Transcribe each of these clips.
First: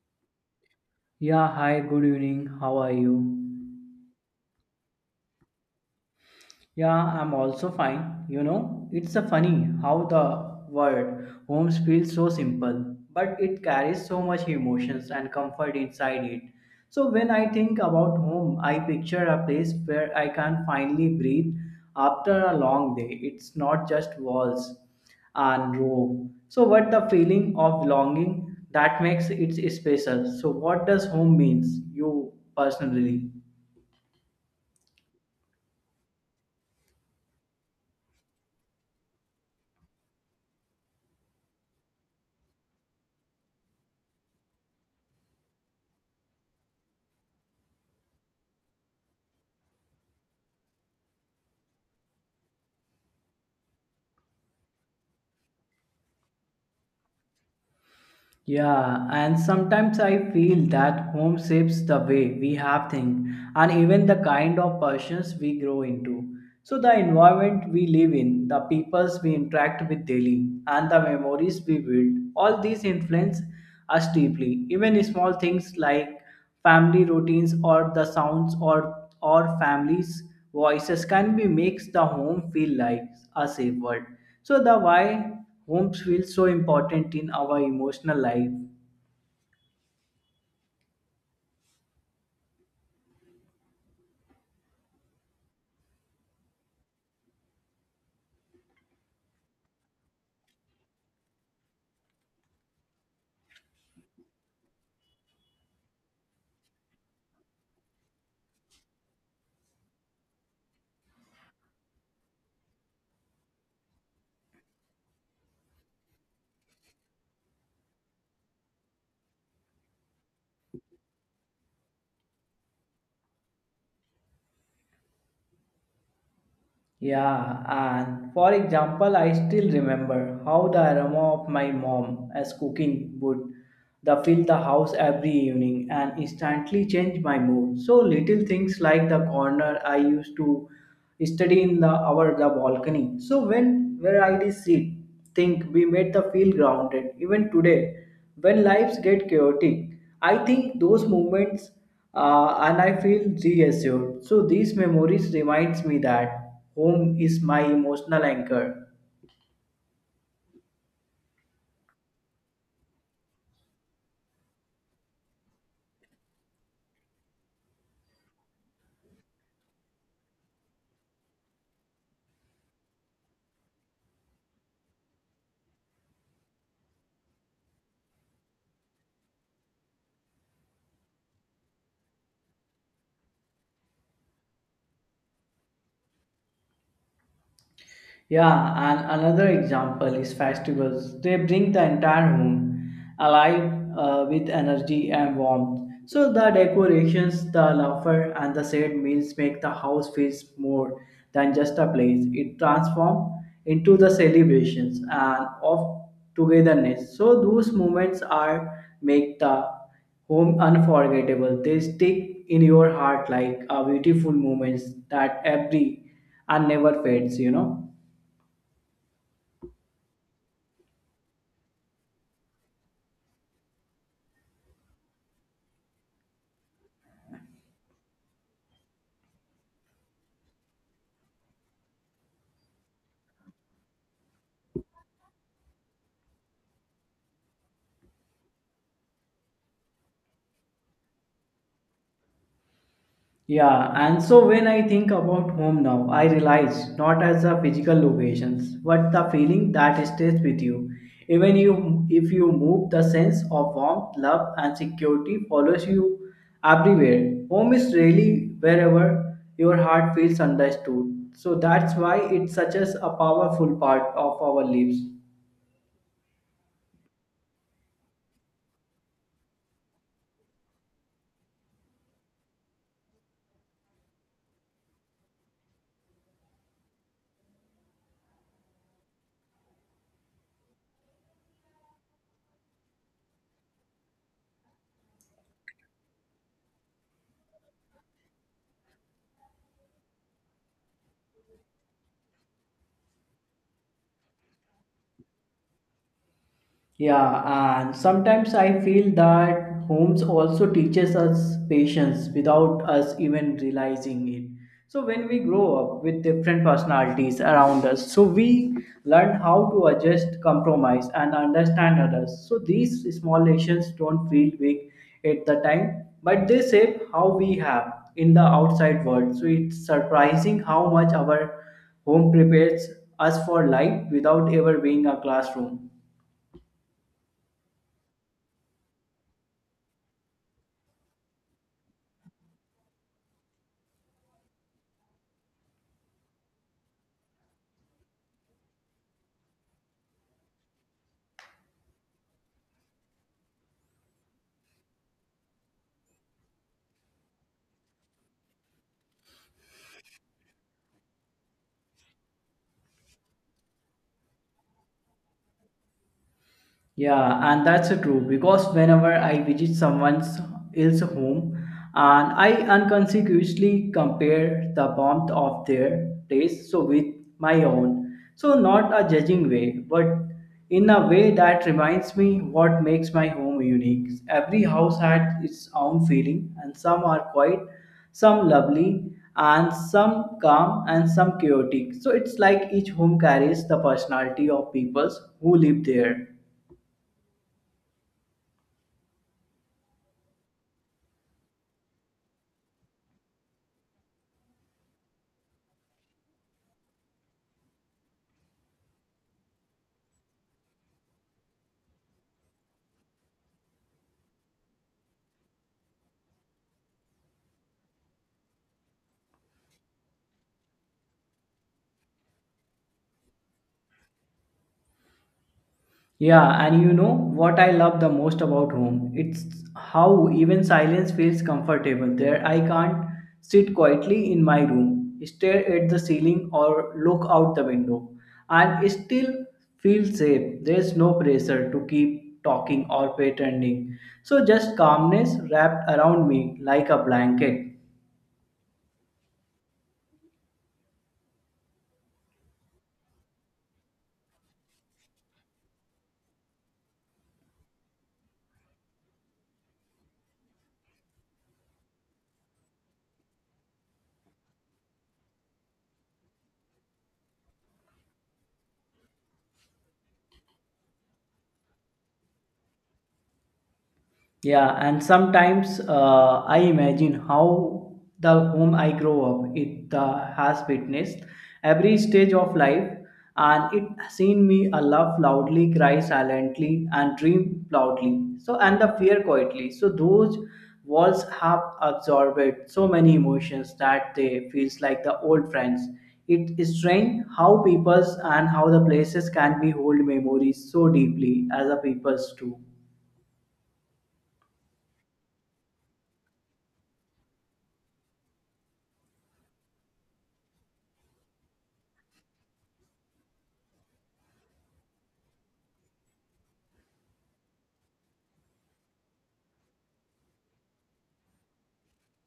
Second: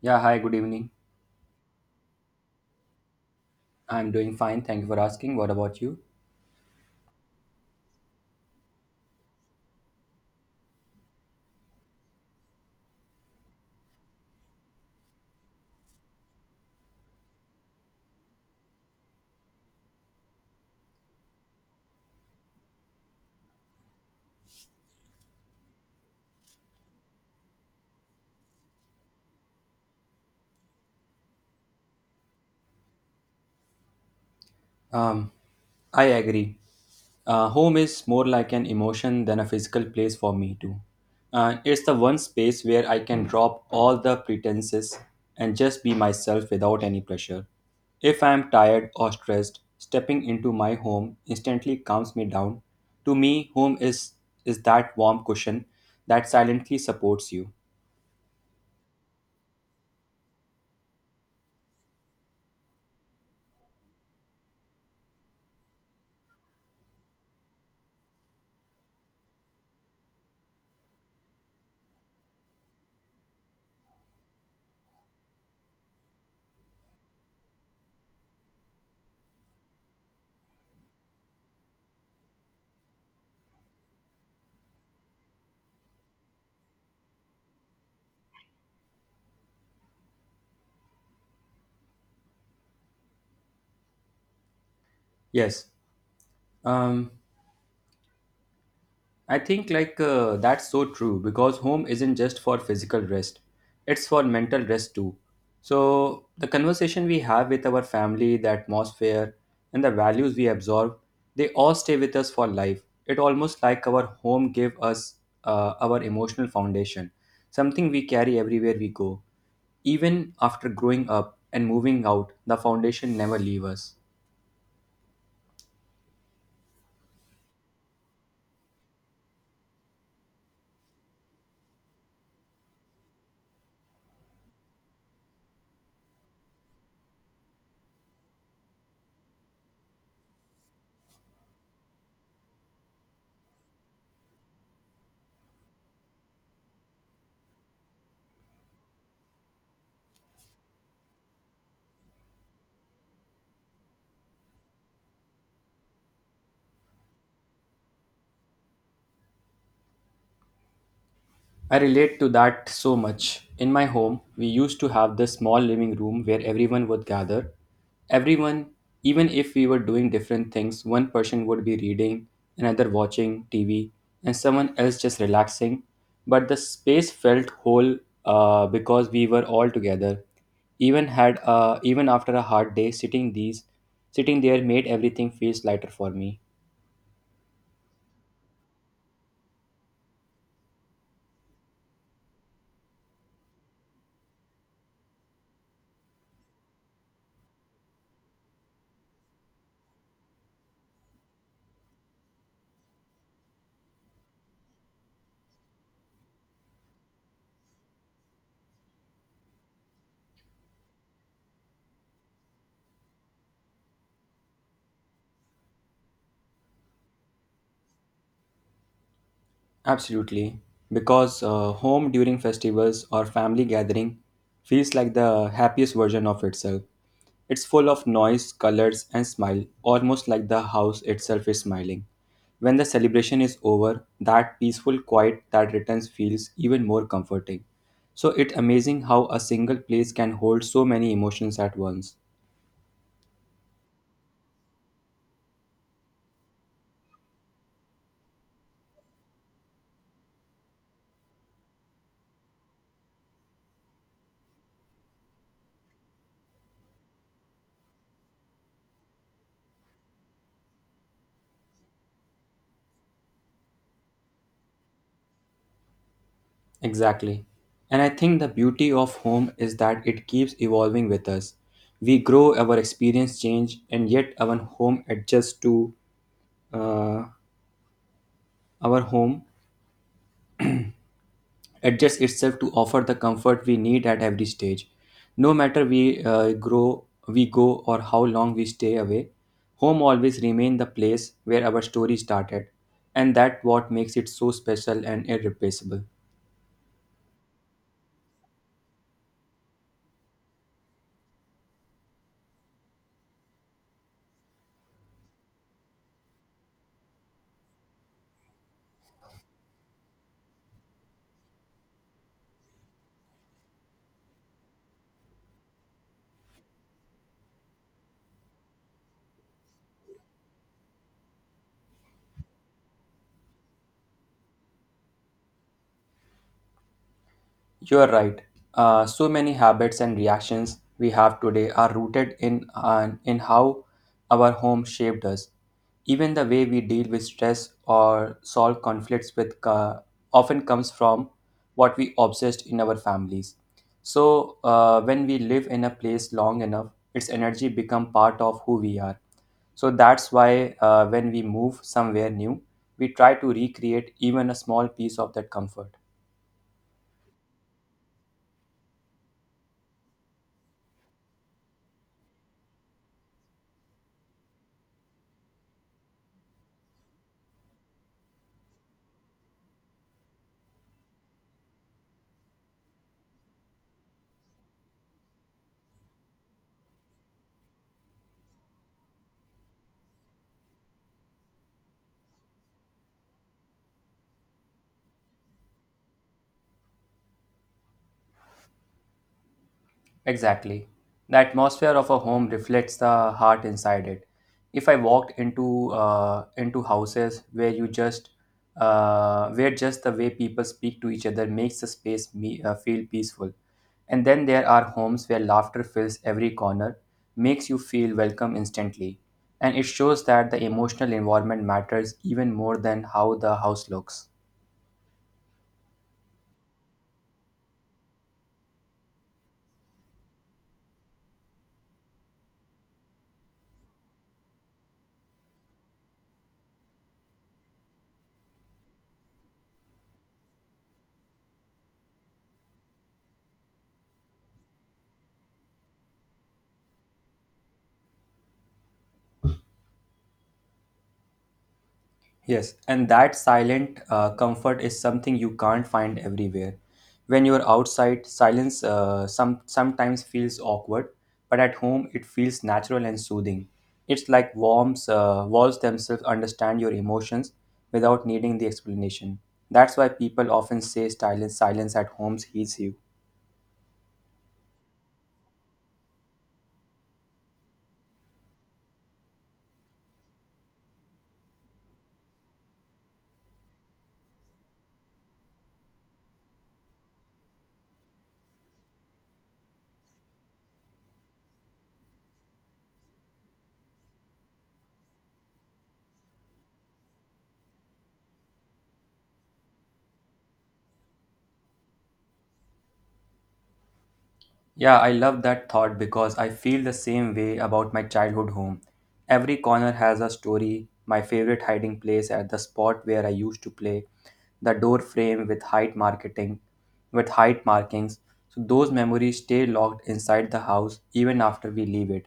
Yeah, hi, good evening. Yeah, hi, good evening. How are you? I'm doing fine. Thank you for asking. What about you? Yeah, I'm also fine. You know, it's a funny how the word homes feels so simple, but it carries so much emotions and comfort inside it. So when I think about home, I picture a place where I can finally breathe after a long day. It's not just walls and rope. So what the feeling of belonging that makes it special. So what does home means you personally? Um, I agree. Home is more like an emotion than a physical place for me, too. It's the one space where I can drop all the pretenses and just be myself without any pressure. If I am tired or stressed, stepping into my home instantly calms me down. To me, is that warm cushion that silently supports you. Yeah, and sometimes I feel that home shapes the way we have things and even the kind of persons we grow into. So, the environment we live in, the peoples we interact with daily, and the memories we build, all these influence us deeply. Even small things like family routines or the sounds or families voices can be makes the home feel like a safe world so the why homes feel so important in our emotional life. Yes. Um, I think like that's so true because home isn't just for physical rest, it's for mental rest too. So the conversation we have with our family, the atmosphere, and the values we absorb, they all stay with us for life. It almost like our home gave us our emotional foundation, something we carry everywhere we go. Even after growing up and moving out, the foundation never leave us. Yeah, and for example, I still remember how the aroma of my mom as cooking would the fill the house every evening and instantly change my mood. So little things like the corner I used to study in the our the balcony. So when where I did sit think we made the feel grounded. Even today, when lives get chaotic, I think those moments and I feel reassured. So these memories reminds me that home is my emotional anchor. I relate to that so much. In my home, we used to have this small living room where everyone would gather. Everyone, even if we were doing different things, one person would be reading, another watching TV, and someone else just relaxing. But the space felt whole because we were all together. Even after a hard day, sitting there made everything feels lighter for me. Yeah, and another example is festivals. They bring the entire home alive with energy and warmth. So the decorations, the laughter, and the shared meals make the house feel more than just a place. It transforms into the celebrations and of togetherness. So those moments are make the home unforgettable. They stick in your heart like a beautiful moments that every and never fades. You know. Absolutely, because home during festivals or family gathering feels like the happiest version of itself. It's full of noise, colors, and smile, almost like the house itself is smiling. When the celebration is over, that peaceful quiet that returns feels even more comforting. So it's amazing how a single place can hold so many emotions at once. Yeah, and so when I think about home now, I realize not as the physical locations, but the feeling that stays with you. Even you, if you move, the sense of warmth, love, and security follows you everywhere. Home is really wherever your heart feels understood. So that's why it's such as a powerful part of our lives. Exactly. And I think the beauty of home is that it keeps evolving with us. We grow, our experience change, and yet uh, our home adjusts itself to offer the comfort we need at every stage. No matter we grow, we go, or how long we stay away, home always remains the place where our story started, and that what makes it so special and irreplaceable. Yeah, and sometimes I feel that homes also teaches us patience without us even realizing it. So when we grow up with different personalities around us, so we learn how to adjust, compromise, and understand others. So these small lessons don't feel big at the time, but they shape how we have in the outside world. So it's surprising how much our home prepares us for life without ever being a classroom. You are right. So many habits and reactions we have today are rooted in an in how our home shaped us. Even the way we deal with stress or solve conflicts with co- often comes from what we obsessed in our families. So when we live in a place long enough, its energy become part of who we are. So that's why when we move somewhere new, we try to recreate even a small piece of that comfort. Yeah, and that's true because whenever I visit someone's else home and I unconsciously compare the warmth of their place so with my own. So not a judging way, but in a way that reminds me what makes my home unique. Every house had its own feeling and some are quiet, some lovely, and some calm and some chaotic. So it's like each home carries the personality of peoples who live there. Exactly. The atmosphere of a home reflects the heart inside it. If I walked into houses where you just where just the way people speak to each other makes the space me feel peaceful. And then there are homes where laughter fills every corner, makes you feel welcome instantly. And it shows that the emotional environment matters even more than how the house looks. Yeah, and you know what I love the most about home? It's how even silence feels comfortable. There, I can't sit quietly in my room, stare at the ceiling, or look out the window, and still feel safe. There's no pressure to keep talking or pretending. So, just calmness wrapped around me like a blanket. Yes, and that silent comfort is something you can't find everywhere. When you're outside, silence some sometimes feels awkward, but at home it feels natural and soothing. It's like walls themselves understand your emotions without needing the explanation. That's why people often say silence at homes heals you. Yeah, and sometimes I imagine how the home I grow up it has witnessed every stage of life, and it seen me laugh loudly, cry silently, and dream loudly. So and the fear quietly. So those walls have absorbed so many emotions that they feels like the old friends. It is strange how peoples and how the places can be hold memories so deeply as the peoples do. Yeah, I love that thought because I feel the same way about my childhood home. Every corner has a story. My favorite hiding place at the spot where I used to play, the door frame with height marketing, with height markings. So those memories stay locked inside the house even after we leave it.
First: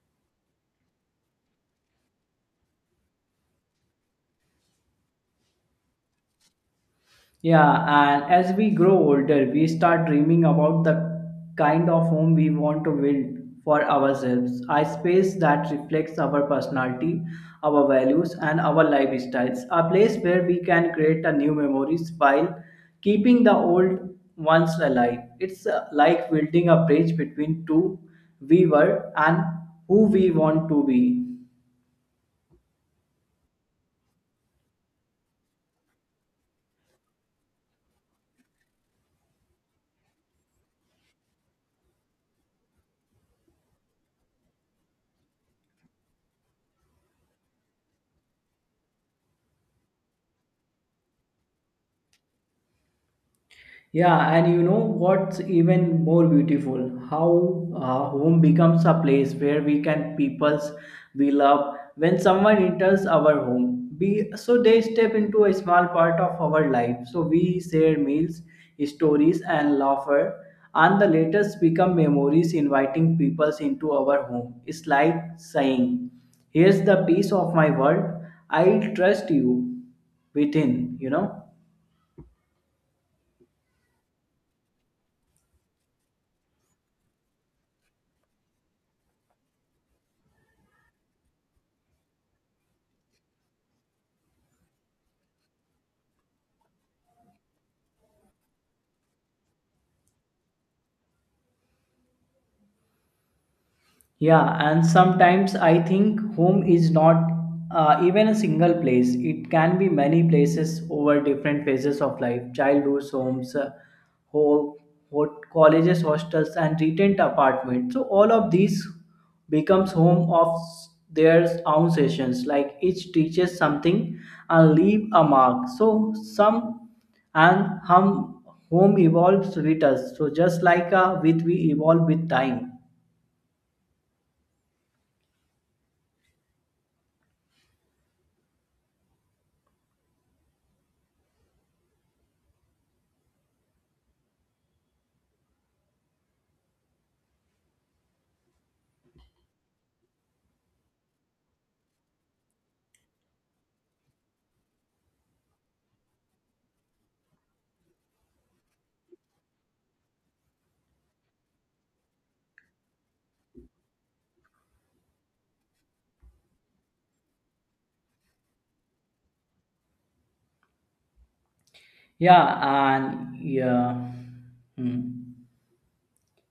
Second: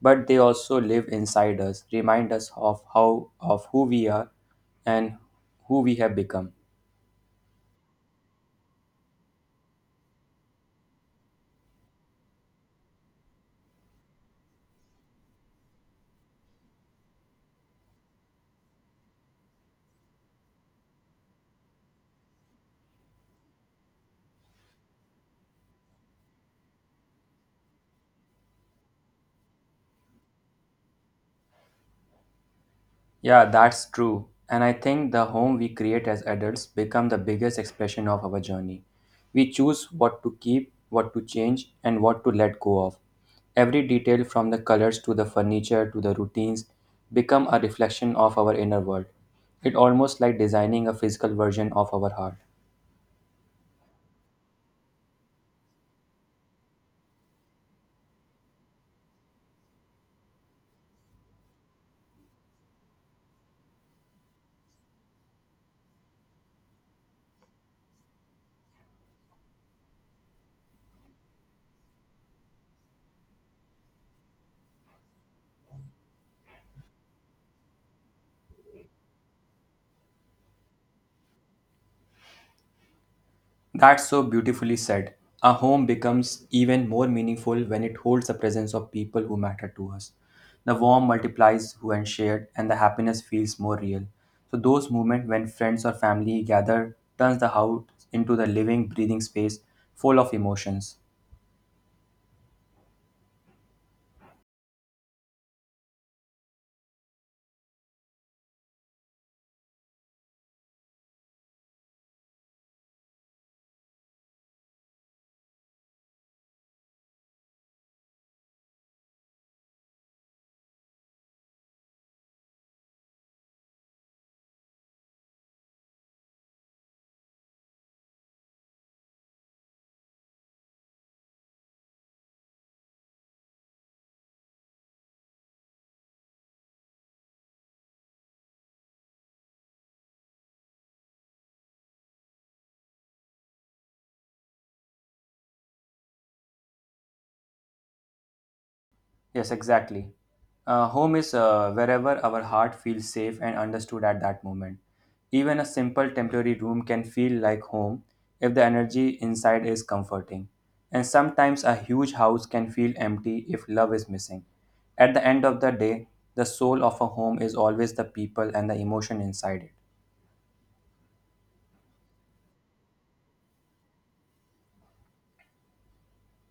But they also live inside us, remind us of how of who we are and who we have become. Yeah, and as we grow older, we start dreaming about the kind of home we want to build for ourselves, a space that reflects our personality, our values, and our lifestyles, a place where we can create a new memories while keeping the old ones alive. It's like building a bridge between two we were and who we want to be. Yeah, that's true. And I think the home we create as adults become the biggest expression of our journey. We choose what to keep, what to change, and what to let go of. Every detail from the colors to the furniture to the routines become a reflection of our inner world. It almost like designing a physical version of our heart. Yeah, and you know what's even more beautiful? How home becomes a place where we can peoples we love. When someone enters our home, we so they step into a small part of our life. So we share meals, stories, and laughter, and the latest become memories inviting peoples into our home. It's like saying, "Here's the piece of my world. I trust you within," you know. That's so beautifully said. A home becomes even more meaningful when it holds the presence of people who matter to us. The warmth multiplies when shared, and the happiness feels more real. So those moments when friends or family gather turns the house into the living, breathing space full of emotions. Yeah, and sometimes I think home is not even a single place. It can be many places over different phases of life childhood, homes, ho- colleges, hostels, and retirement apartments. So, all of these becomes home of their own sessions. Like each teaches something and leave a mark. So, some and hum, home evolves with us. So, just like with we evolve with time. Yes, exactly. Home is wherever our heart feels safe and understood at that moment. Even a simple temporary room can feel like home if the energy inside is comforting. And sometimes a huge house can feel empty if love is missing. At the end of the day, the soul of a home is always the people and the emotion inside it. Yeah, and yeah, hmm.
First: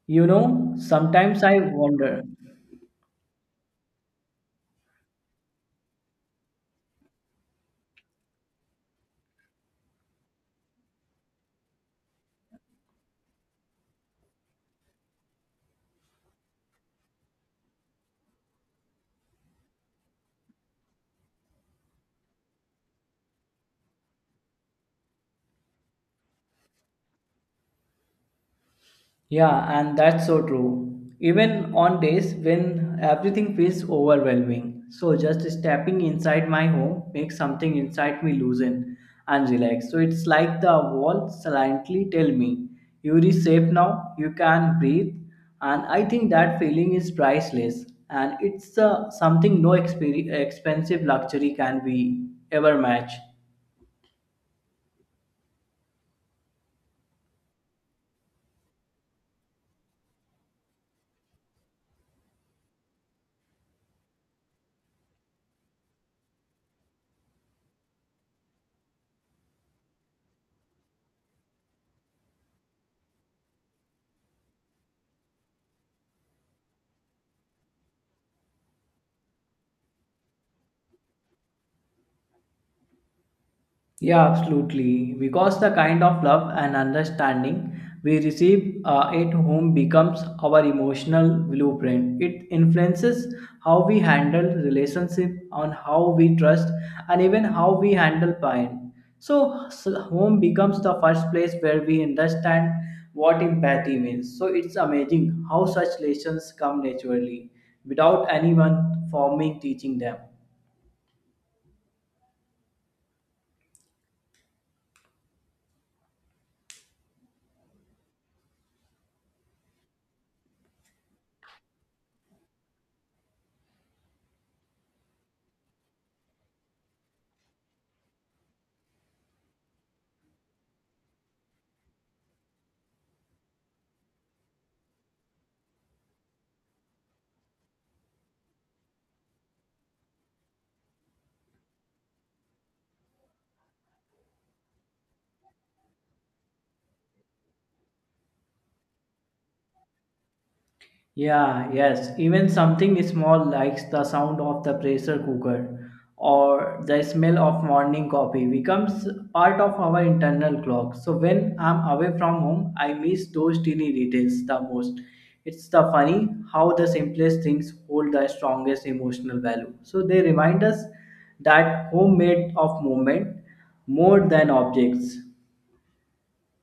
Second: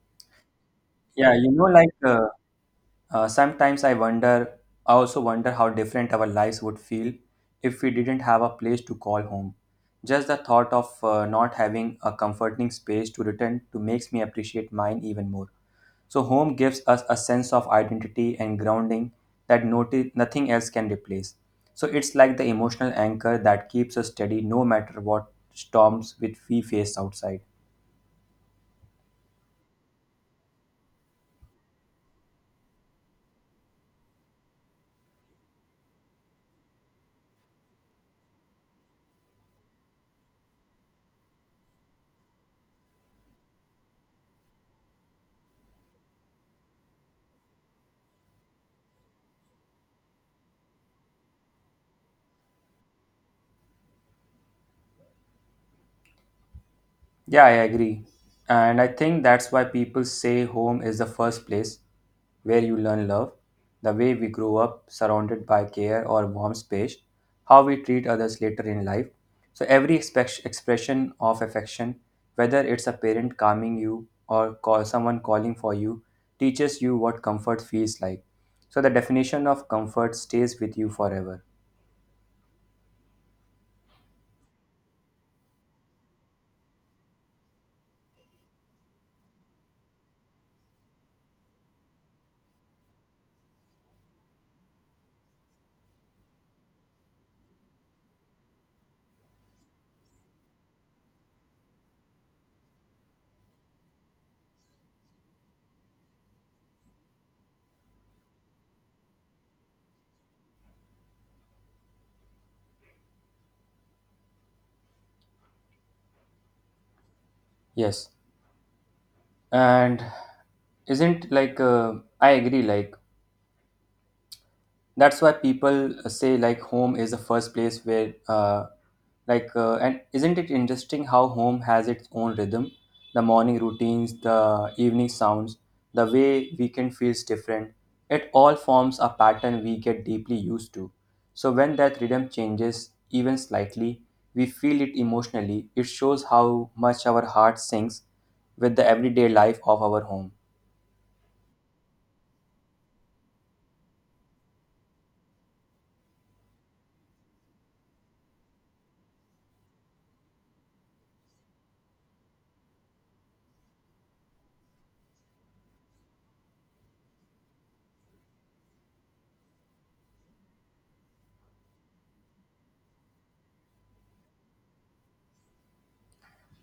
You know, Yeah, sometimes you I know, wonder. Uh, sometimes I wonder, I also wonder how different our lives would feel if we didn't have a place to call home. Just the thought of not having a comforting space to return to makes me appreciate mine even more. So, home gives us a sense of identity and grounding that nothing else can replace. So, it's like the emotional anchor that keeps us steady no matter what storms which we face outside. Yeah, and that's so true. Even on days when everything feels overwhelming. So just stepping inside my home makes something inside me loosen and relax. So it's like the wall silently tell me, you reset now, you can breathe. And I think that feeling is priceless. And it's something no expensive luxury can be ever match. Yeah, I agree. And I think that's why people say home is the first place where you learn love. The way we grow up surrounded by care or warm space, how we treat others later in life. So, every expression of affection, whether it's a parent calming you or call someone calling for you, teaches you what comfort feels like. So, the definition of comfort stays with you forever. Yeah, absolutely. Because the kind of love and understanding we receive at home becomes our emotional blueprint. It influences how we handle relationship, on how we trust, and even how we handle pain. So home becomes the first place where we understand what empathy means. So it's amazing how such lessons come naturally without anyone formally teaching them. Yes. And isn't like I agree like that's why people say like home is the first place where like and isn't it interesting how home has its own rhythm, the morning routines, the evening sounds, the way weekend feels different, it all forms a pattern we get deeply used to. So when that rhythm changes even slightly, we feel it emotionally. It shows how much our heart sinks with the everyday life of our home. Yeah, yes. Even something small like the sound of the pressure cooker or the smell of morning coffee becomes part of our internal clock. So when I'm away from home, I miss those teeny details the most. It's the funny how the simplest things hold the strongest emotional value. So they remind us that home made of moment more than objects.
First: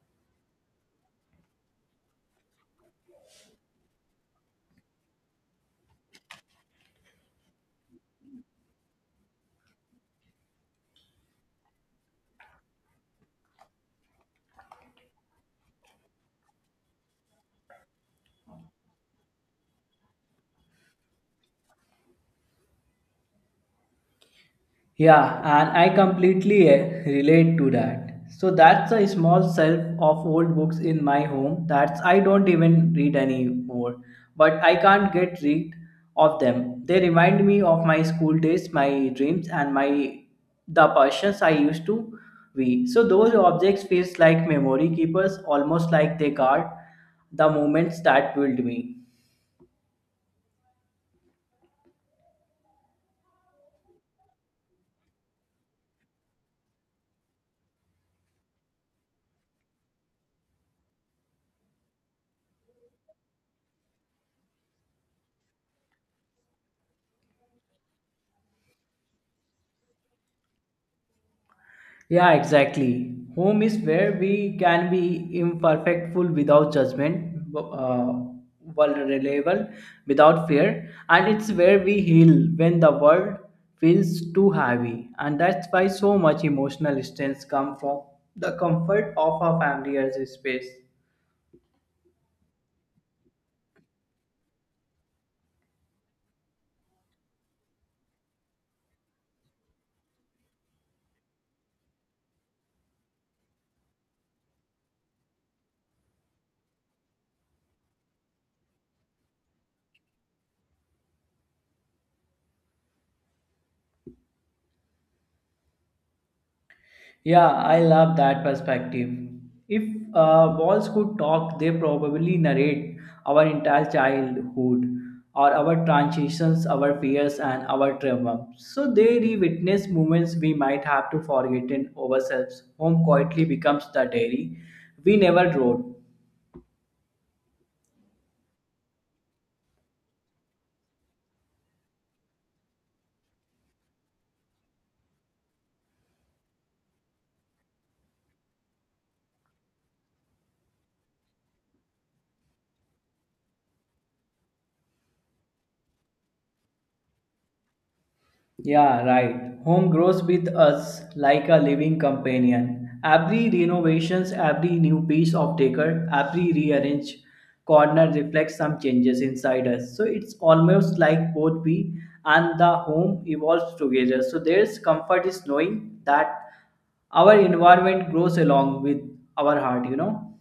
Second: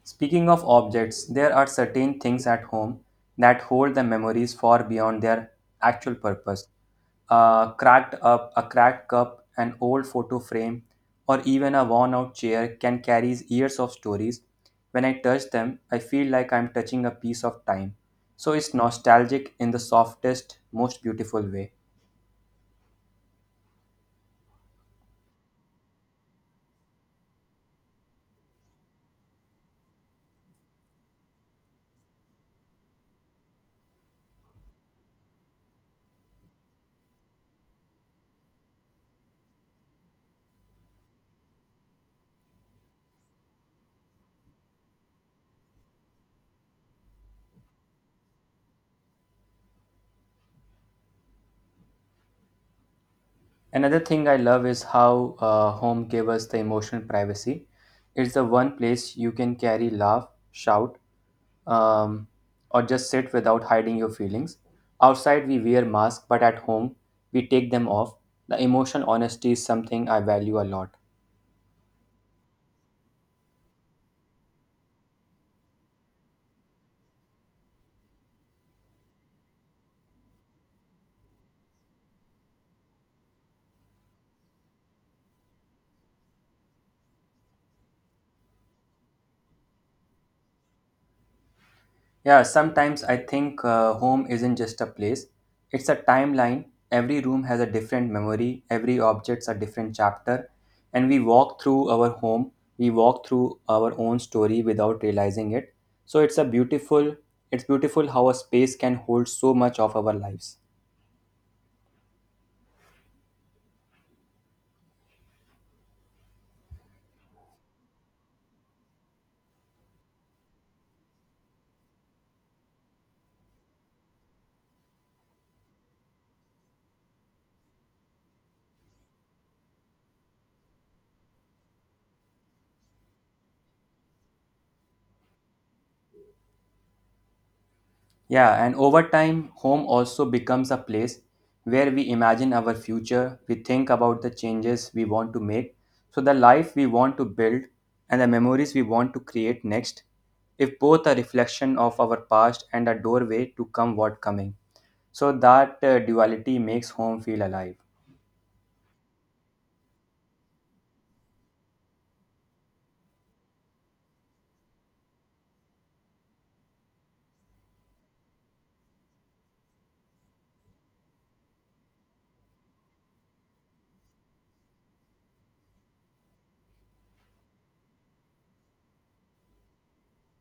Speaking of objects, there are certain things at home that hold the memories far beyond their actual purpose. A cracked cup, an old photo frame, or even a worn out chair can carry years of stories. When I touch them, I feel like I'm touching a piece of time. So it's nostalgic in the softest, most beautiful way. Yeah, and I completely relate to that. So that's a small shelf of old books in my home that's I don't even read anymore, but I can't get rid of them. They remind me of my school days, my dreams, and my the persons I used to be. So those objects feels like memory keepers, almost like they guard the moments that build me. Another thing I love is how home gave us the emotional privacy. It's the one place you can carry laugh, shout, um, or just sit without hiding your feelings. Outside, we wear masks, but at home, we take them off. The emotion honesty is something I value a lot. Yeah, exactly. Home is where we can be imperfectful without judgment, vulnerable without fear, and it's where we heal when the world feels too heavy. And that's why so much emotional strength comes from the comfort of our family as a space. Yeah, sometimes I think home isn't just a place, it's a timeline. Every room has a different memory, every object's a different chapter, and we walk through our home, we walk through our own story without realizing it. So it's beautiful how a space can hold so much of our lives. Yeah, I love that perspective. If walls could talk, they probably narrate our entire childhood or our transitions, our fears, and our trauma. So they re witness moments we might have to forget in ourselves. Home quietly becomes the diary we never wrote. Yeah, and over time, home also becomes a place where we imagine our future, we think about the changes we want to make, so the life we want to build, and the memories we want to create next, if both a reflection of our past and a doorway to come what coming. So that duality makes home feel alive. Yeah, right. Home grows with us like a living companion. Every renovations, every new piece of decor, every rearranged corner reflects some changes inside us. So it's almost like both we and the home evolves together. So there's comfort is knowing that our environment grows along with our heart, you know.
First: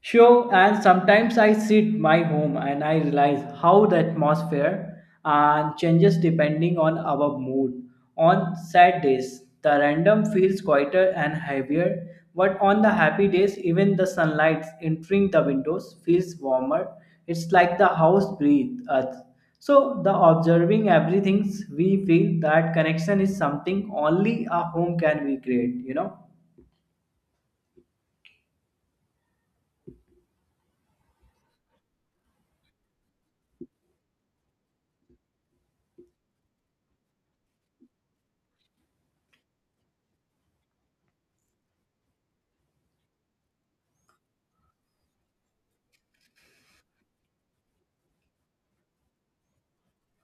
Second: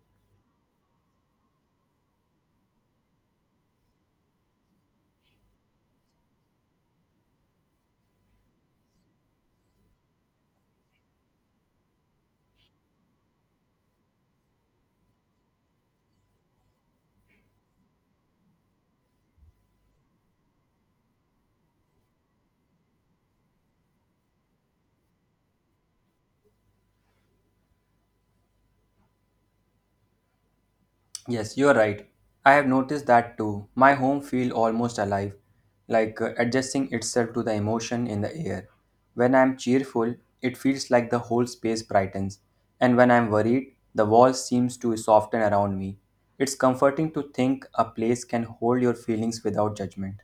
Sure, and sometimes I sit my home and I realize how the atmosphere and changes depending on our mood. On sad days, the random feels quieter and heavier, but on the happy days, even the sunlight entering the windows feels warmer. It's like the house breathes us. So the observing everything we feel that connection is something only a home can recreate, you know. Yes, you're right. I have noticed that too. My home feel almost alive, like adjusting itself to the emotion in the air. When I'm cheerful, it feels like the whole space brightens, and when I'm worried, the wall seems to soften around me. It's comforting to think a place can hold your feelings without judgment.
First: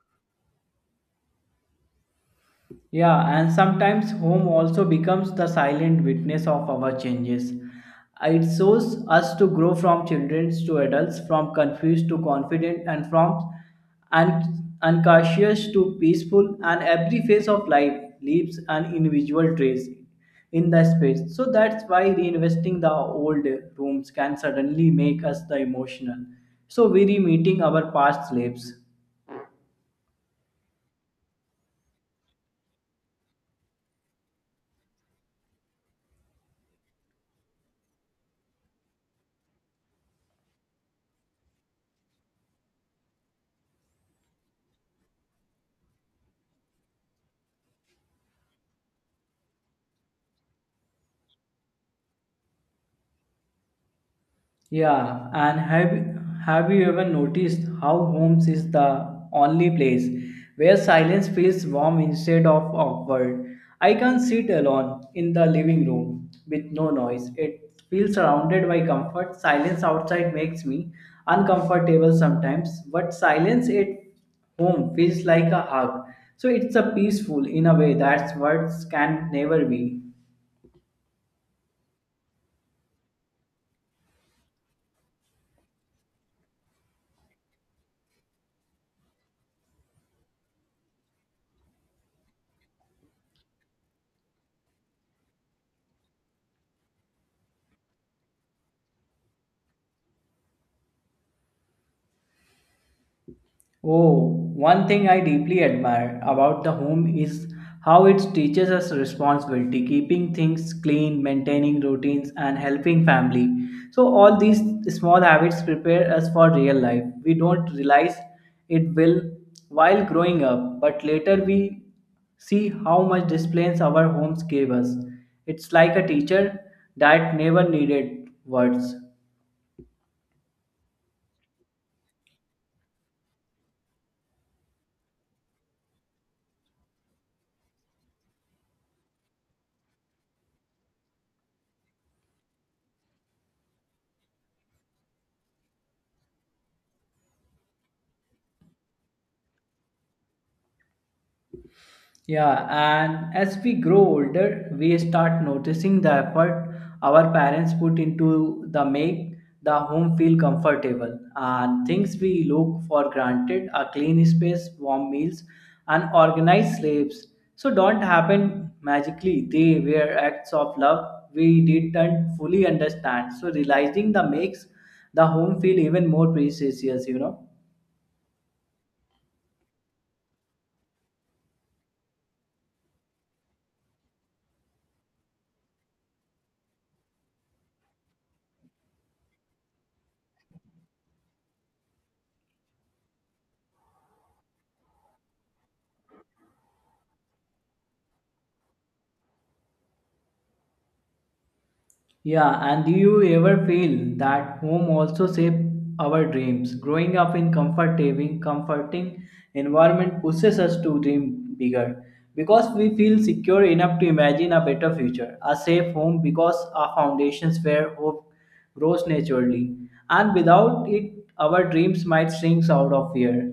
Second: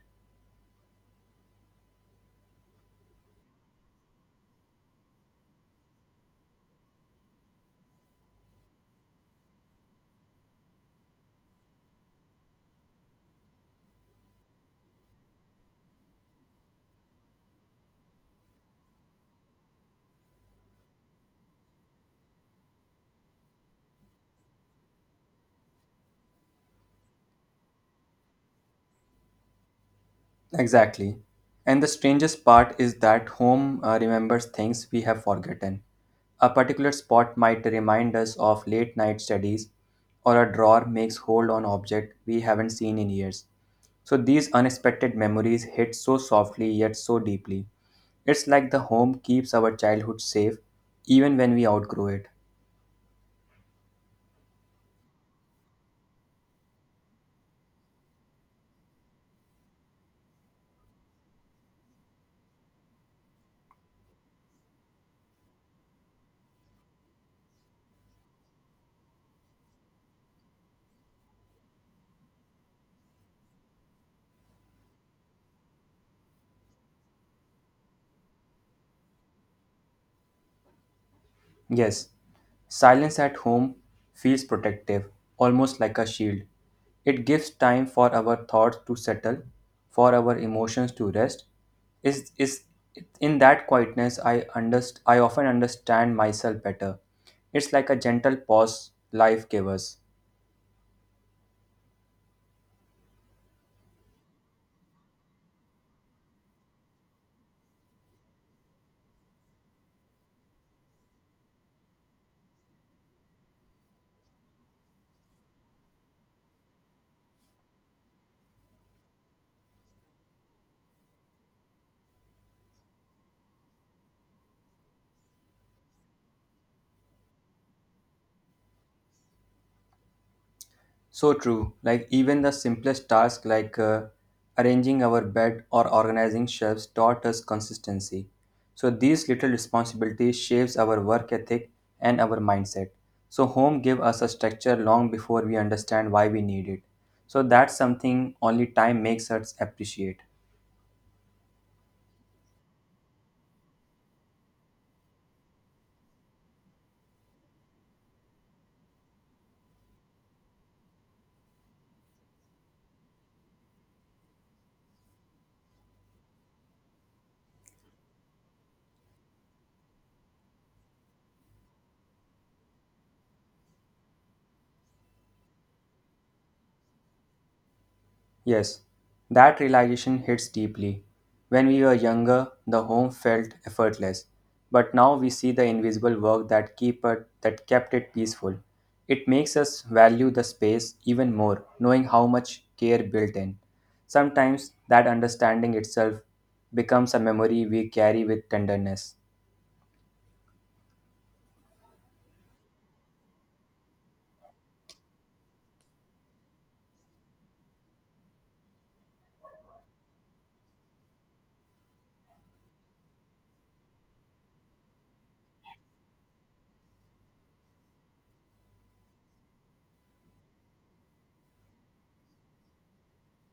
Yeah, and sometimes home also becomes the silent witness of our changes. It shows us to grow from children to adults, from confused to confident, and from uncautious to peaceful, and every phase of life leaves an individual trace in the space. So that's why reinvesting the old rooms can suddenly make us the emotional. So we're meeting our past lives. Exactly. And the strangest part is that home remembers things we have forgotten. A particular spot might remind us of late night studies, or a drawer makes hold on object we haven't seen in years. So these unexpected memories hit so softly yet so deeply. It's like the home keeps our childhood safe even when we outgrow it. Yeah, and have you ever noticed how homes is the only place where silence feels warm instead of awkward? I can sit alone in the living room with no noise. It feels surrounded by comfort. Silence outside makes me uncomfortable sometimes, but silence at home feels like a hug. So it's a peaceful in a way that words can never be. Yes, silence at home feels protective, almost like a shield. It gives time for our thoughts to settle, for our emotions to rest. Is In that quietness I I often understand myself better. It's like a gentle pause life gives us. Oh, one thing I deeply admire about the home is how it teaches us responsibility, keeping things clean, maintaining routines, and helping family. So, all these small habits prepare us for real life. We don't realize it will while growing up, but later we see how much disciplines our homes gave us. It's like a teacher that never needed words. So true. Like even the simplest task like arranging our bed or organizing shelves taught us consistency. So these little responsibilities shapes our work ethic and our mindset. So home gave us a structure long before we understand why we need it. So that's something only time makes us appreciate. Yeah, and as we grow older, we start noticing the effort our parents put into the make the home feel comfortable and things we look for granted, a clean space, warm meals, and organized sleeps. So don't happen magically. They were acts of love we didn't fully understand. So realizing the makes the home feel even more precious. Yes, that realization hits deeply. When we were younger, the home felt effortless, but now we see the invisible work that keep it, that kept it peaceful. It makes us value the space even more, knowing how much care built in. Sometimes that understanding itself becomes a memory we carry with tenderness. Yeah, and do you ever feel that home also shapes our dreams? Growing up in comforting environment pushes us to dream bigger because we feel secure enough to imagine a better future. A safe home because our foundations where hope grows naturally, and without it, our dreams might shrink out of fear.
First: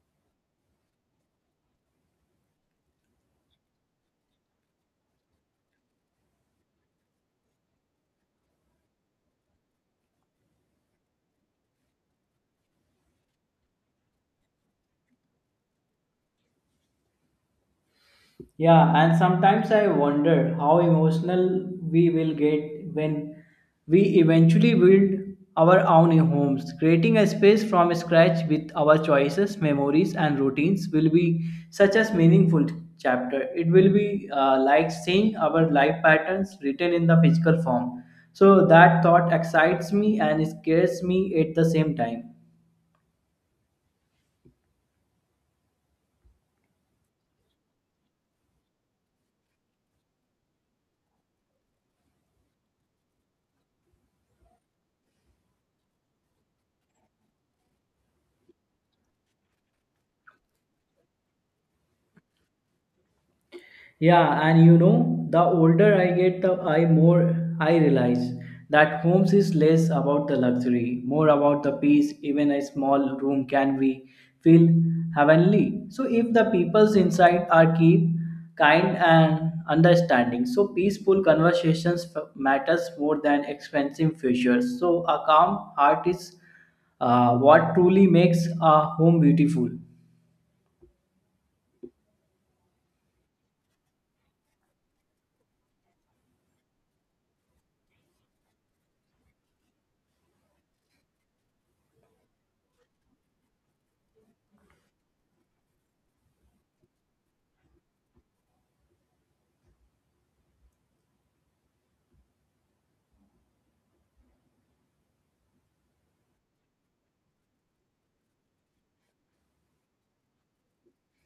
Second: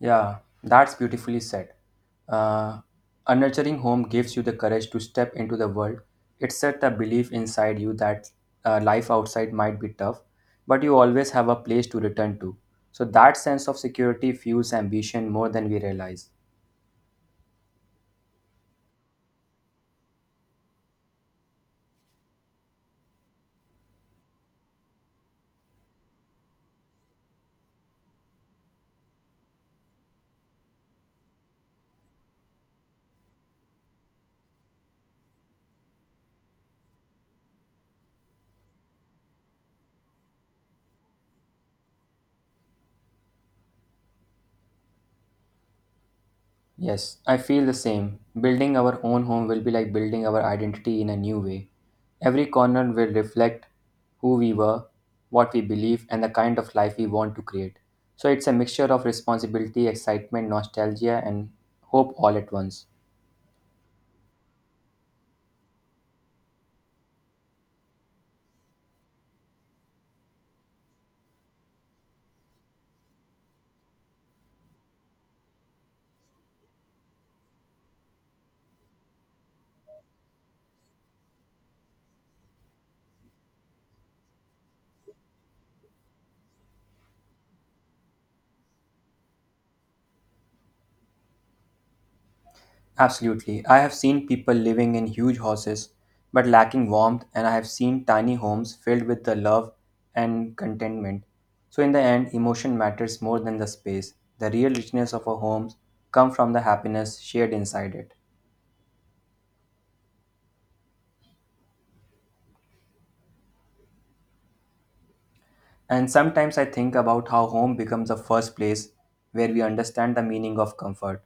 Yeah, that's beautifully said. Uh, a nurturing home gives you the courage to step into the world. It sets the belief inside you that life outside might be tough, but you always have a place to return to. So that sense of security fuels ambition more than we realize. Yeah, and sometimes I wonder how emotional we will get when we eventually build our own homes. Creating a space from scratch with our choices, memories, and routines will be such a meaningful chapter. It will be like seeing our life patterns written in the physical form. So that thought excites me and scares me at the same time. Yes, I feel the same. Building our own home will be like building our identity in a new way. Every corner will reflect who we were, what we believe, and the kind of life we want to create. So it's a mixture of responsibility, excitement, nostalgia, and hope all at once. Yeah, and you know, the older I get, the I more I realize that homes is less about the luxury, more about the peace. Even a small room can be feel heavenly. So if the people's inside are keep kind and understanding, so peaceful conversations matters more than expensive features. So a calm heart is what truly makes a home beautiful. Absolutely. I have seen people living in huge houses but lacking warmth, and I have seen tiny homes filled with the love and contentment. So in the end, emotion matters more than the space. The real richness of a home comes from the happiness shared inside it. And sometimes I think about how home becomes the first place where we understand the meaning of comfort.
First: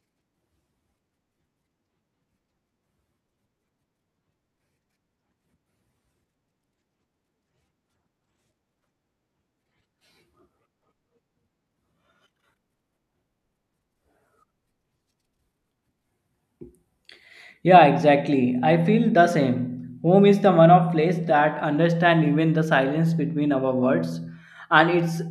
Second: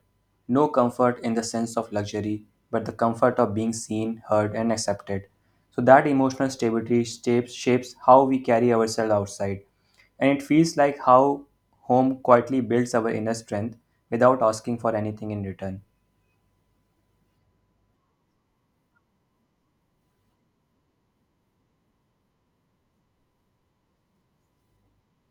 No comfort in the sense of luxury, but the comfort of being seen, heard, and accepted. So that emotional stability shapes how we carry ourselves outside. And it feels like how home quietly builds our inner strength without asking for anything in return. Yeah, exactly. I feel the same. Home is the one of place that understand even the silence between our words and it's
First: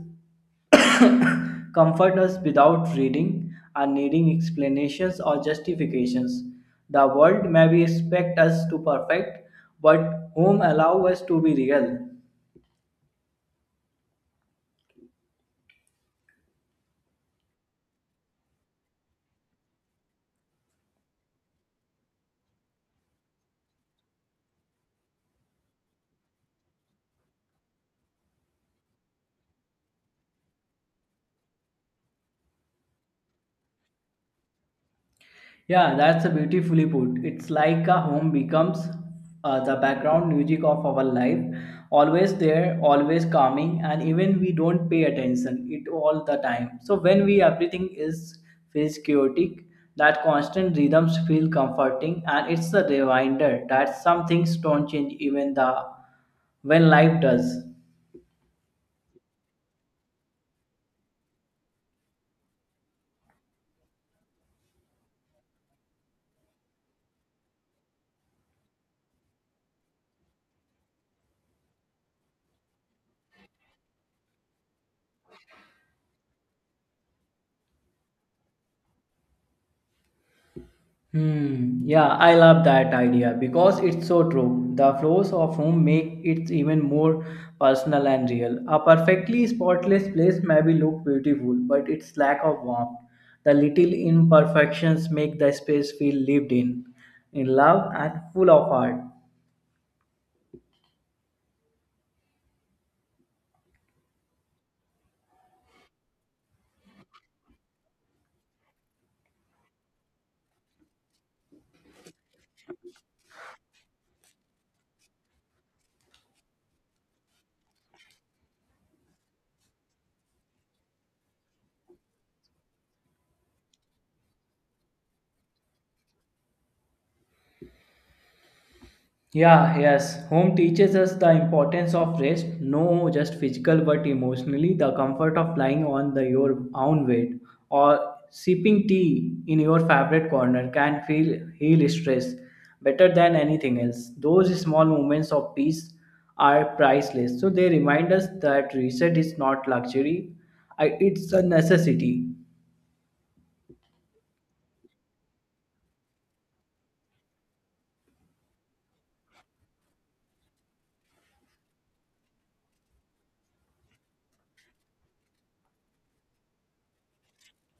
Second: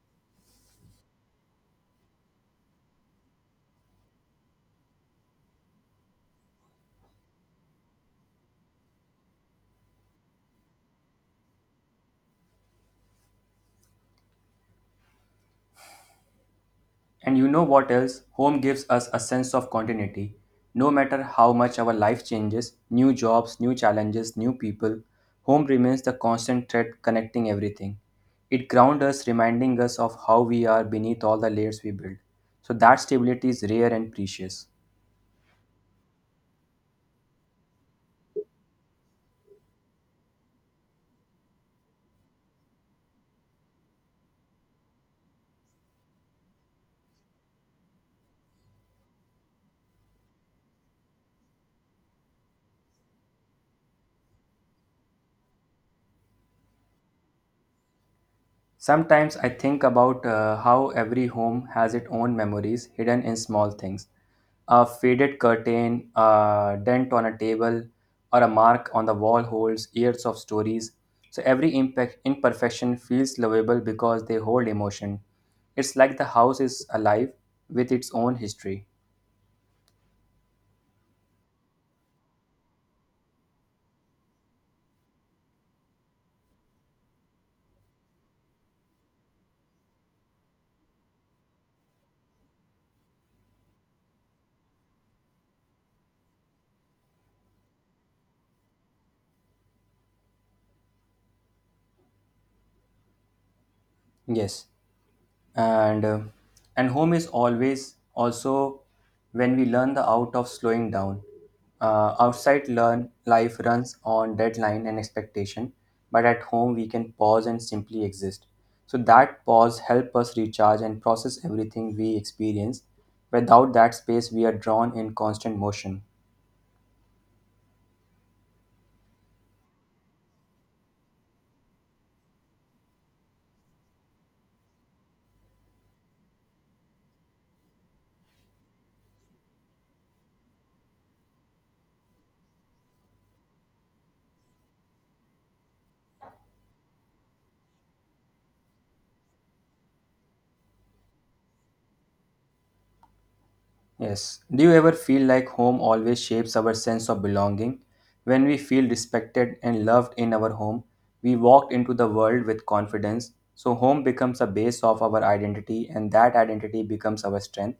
comfort us without reading or needing explanations or justifications. The world may be expect us to perfect, but home allow us to be real. And you know what else? Home gives us a sense of continuity. No matter how much our life changes, new jobs, new challenges, new people, home remains the constant thread connecting everything. It grounds us, reminding us of how we are beneath all the layers we build. So that stability is rare and precious. Yeah, that's a beautifully put. It's like a home becomes the background music of our life, always there, always calming, and even we don't pay attention it all the time. So when we everything is feels chaotic, that constant rhythms feel comforting, and it's a reminder that some things don't change even the when life does. Sometimes I think about how every home has its own memories hidden in small things. A faded curtain, a dent on a table, or a mark on the wall holds years of stories. So every imperfection feels lovable because they hold emotion. It's like the house is alive with its own history. Hmm. Yeah, I love that idea because it's so true. The floors of home make it even more personal and real. A perfectly spotless place may be look beautiful, but its lack of warmth, the little imperfections make the space feel lived in love and full of art. Yes. and uh, and home is always also when we learn the out of slowing down, outside learn life runs on deadline and expectation, but at home we can pause and simply exist. So that pause help us recharge and process everything we experience. Without that space we are drawn in constant motion. Yeah, yes. Home teaches us the importance of rest, no just physical but emotionally, the comfort of lying on the your own bed or sipping tea in your favorite corner can feel heal stress better than anything else. Those small moments of peace are priceless. So they remind us that reset is not luxury, it's a necessity. Yes. Do you ever feel like home always shapes our sense of belonging? When we feel respected and loved in our home, we walk into the world with confidence. So, home becomes a base of our identity, and that identity becomes our strength.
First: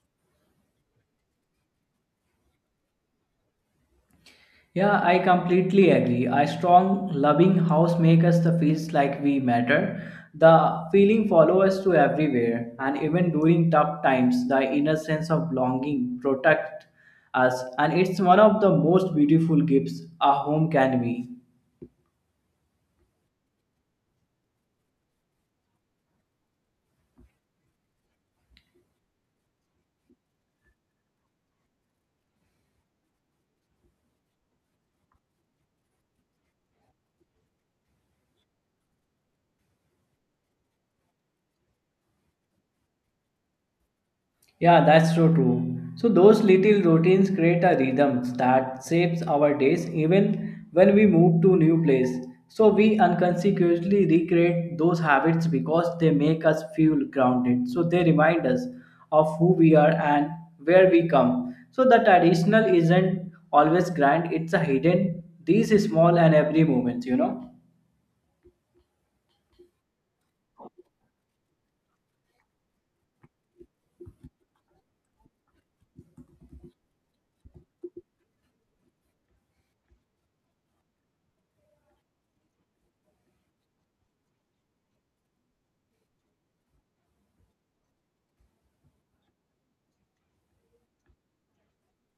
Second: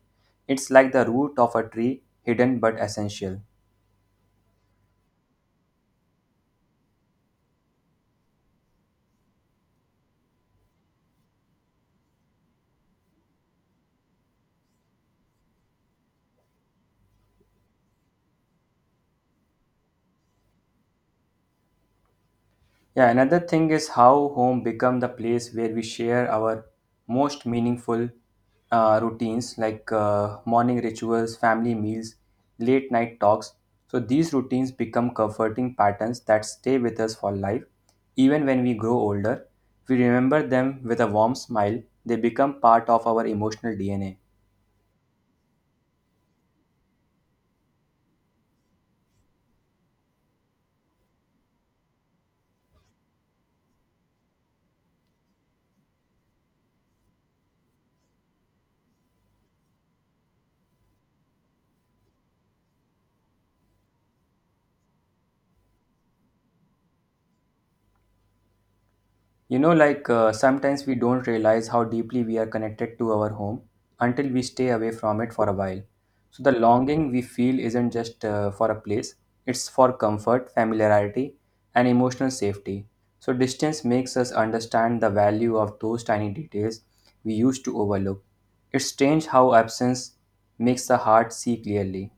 It's like the root of a tree, hidden but essential. Yeah, I completely agree. A strong, loving house makes us the feels like we matter. The feeling follows us to everywhere, and even during tough times, the inner sense of belonging protects us, and it's one of the most beautiful gifts a home can be. Yeah, another thing is how home become the place where we share our most meaningful routines, like morning rituals, family meals, late night talks. So these routines become comforting patterns that stay with us for life. Even when we grow older, we remember them with a warm smile. They become part of our emotional DNA. Yeah, that's so true. So those little routines create a rhythm that shapes our days even when we move to new place. So we unconsciously recreate those habits because they make us feel grounded. So they remind us of who we are and where we come. So the traditional isn't always grand, it's a hidden these small and every moments. You know, like sometimes we don't realize how deeply we are connected to our home until we stay away from it for a while. So, the longing we feel isn't just for a place, it's for comfort, familiarity, and emotional safety. So, distance makes us understand the value of those tiny details we used to overlook. It's strange how absence makes the heart see clearly.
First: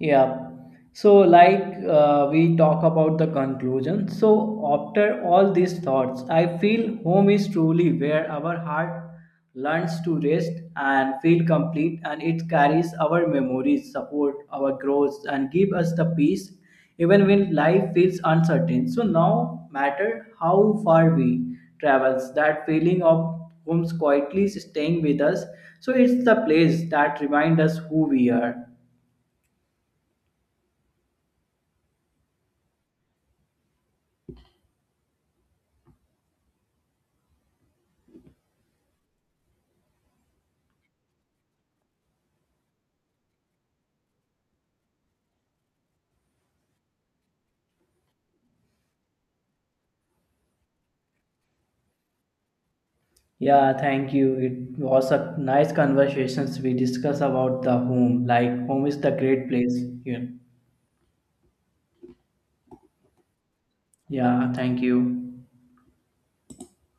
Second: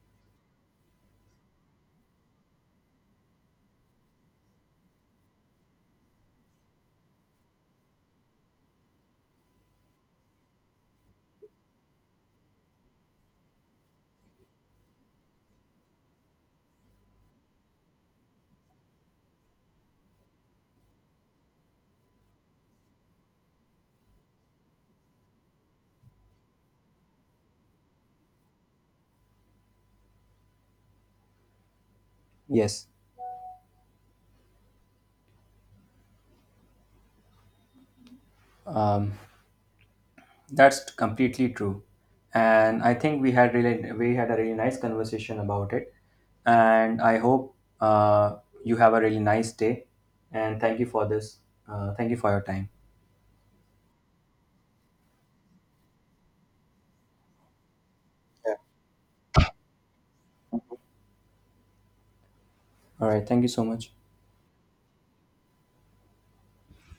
Yeah. So, like we talk about the conclusion. So, after all these thoughts, I feel home is truly where our heart learns to rest and feel complete, and it carries our memories, support our growth, and give us the peace even when life feels uncertain. So, now matter how far we travels, that feeling of homes quietly staying with us. So, it's the place that reminds us who we are. Yes. Um, That's completely true. And I think we had a really nice conversation about it. And I hope uh, you have a really nice day. And thank you for this. Thank you for your time. Yeah, thank you. It was a nice conversations we discuss about the home. Like home is the great place. Yeah. All right. Thank you so much. Yeah, thank you.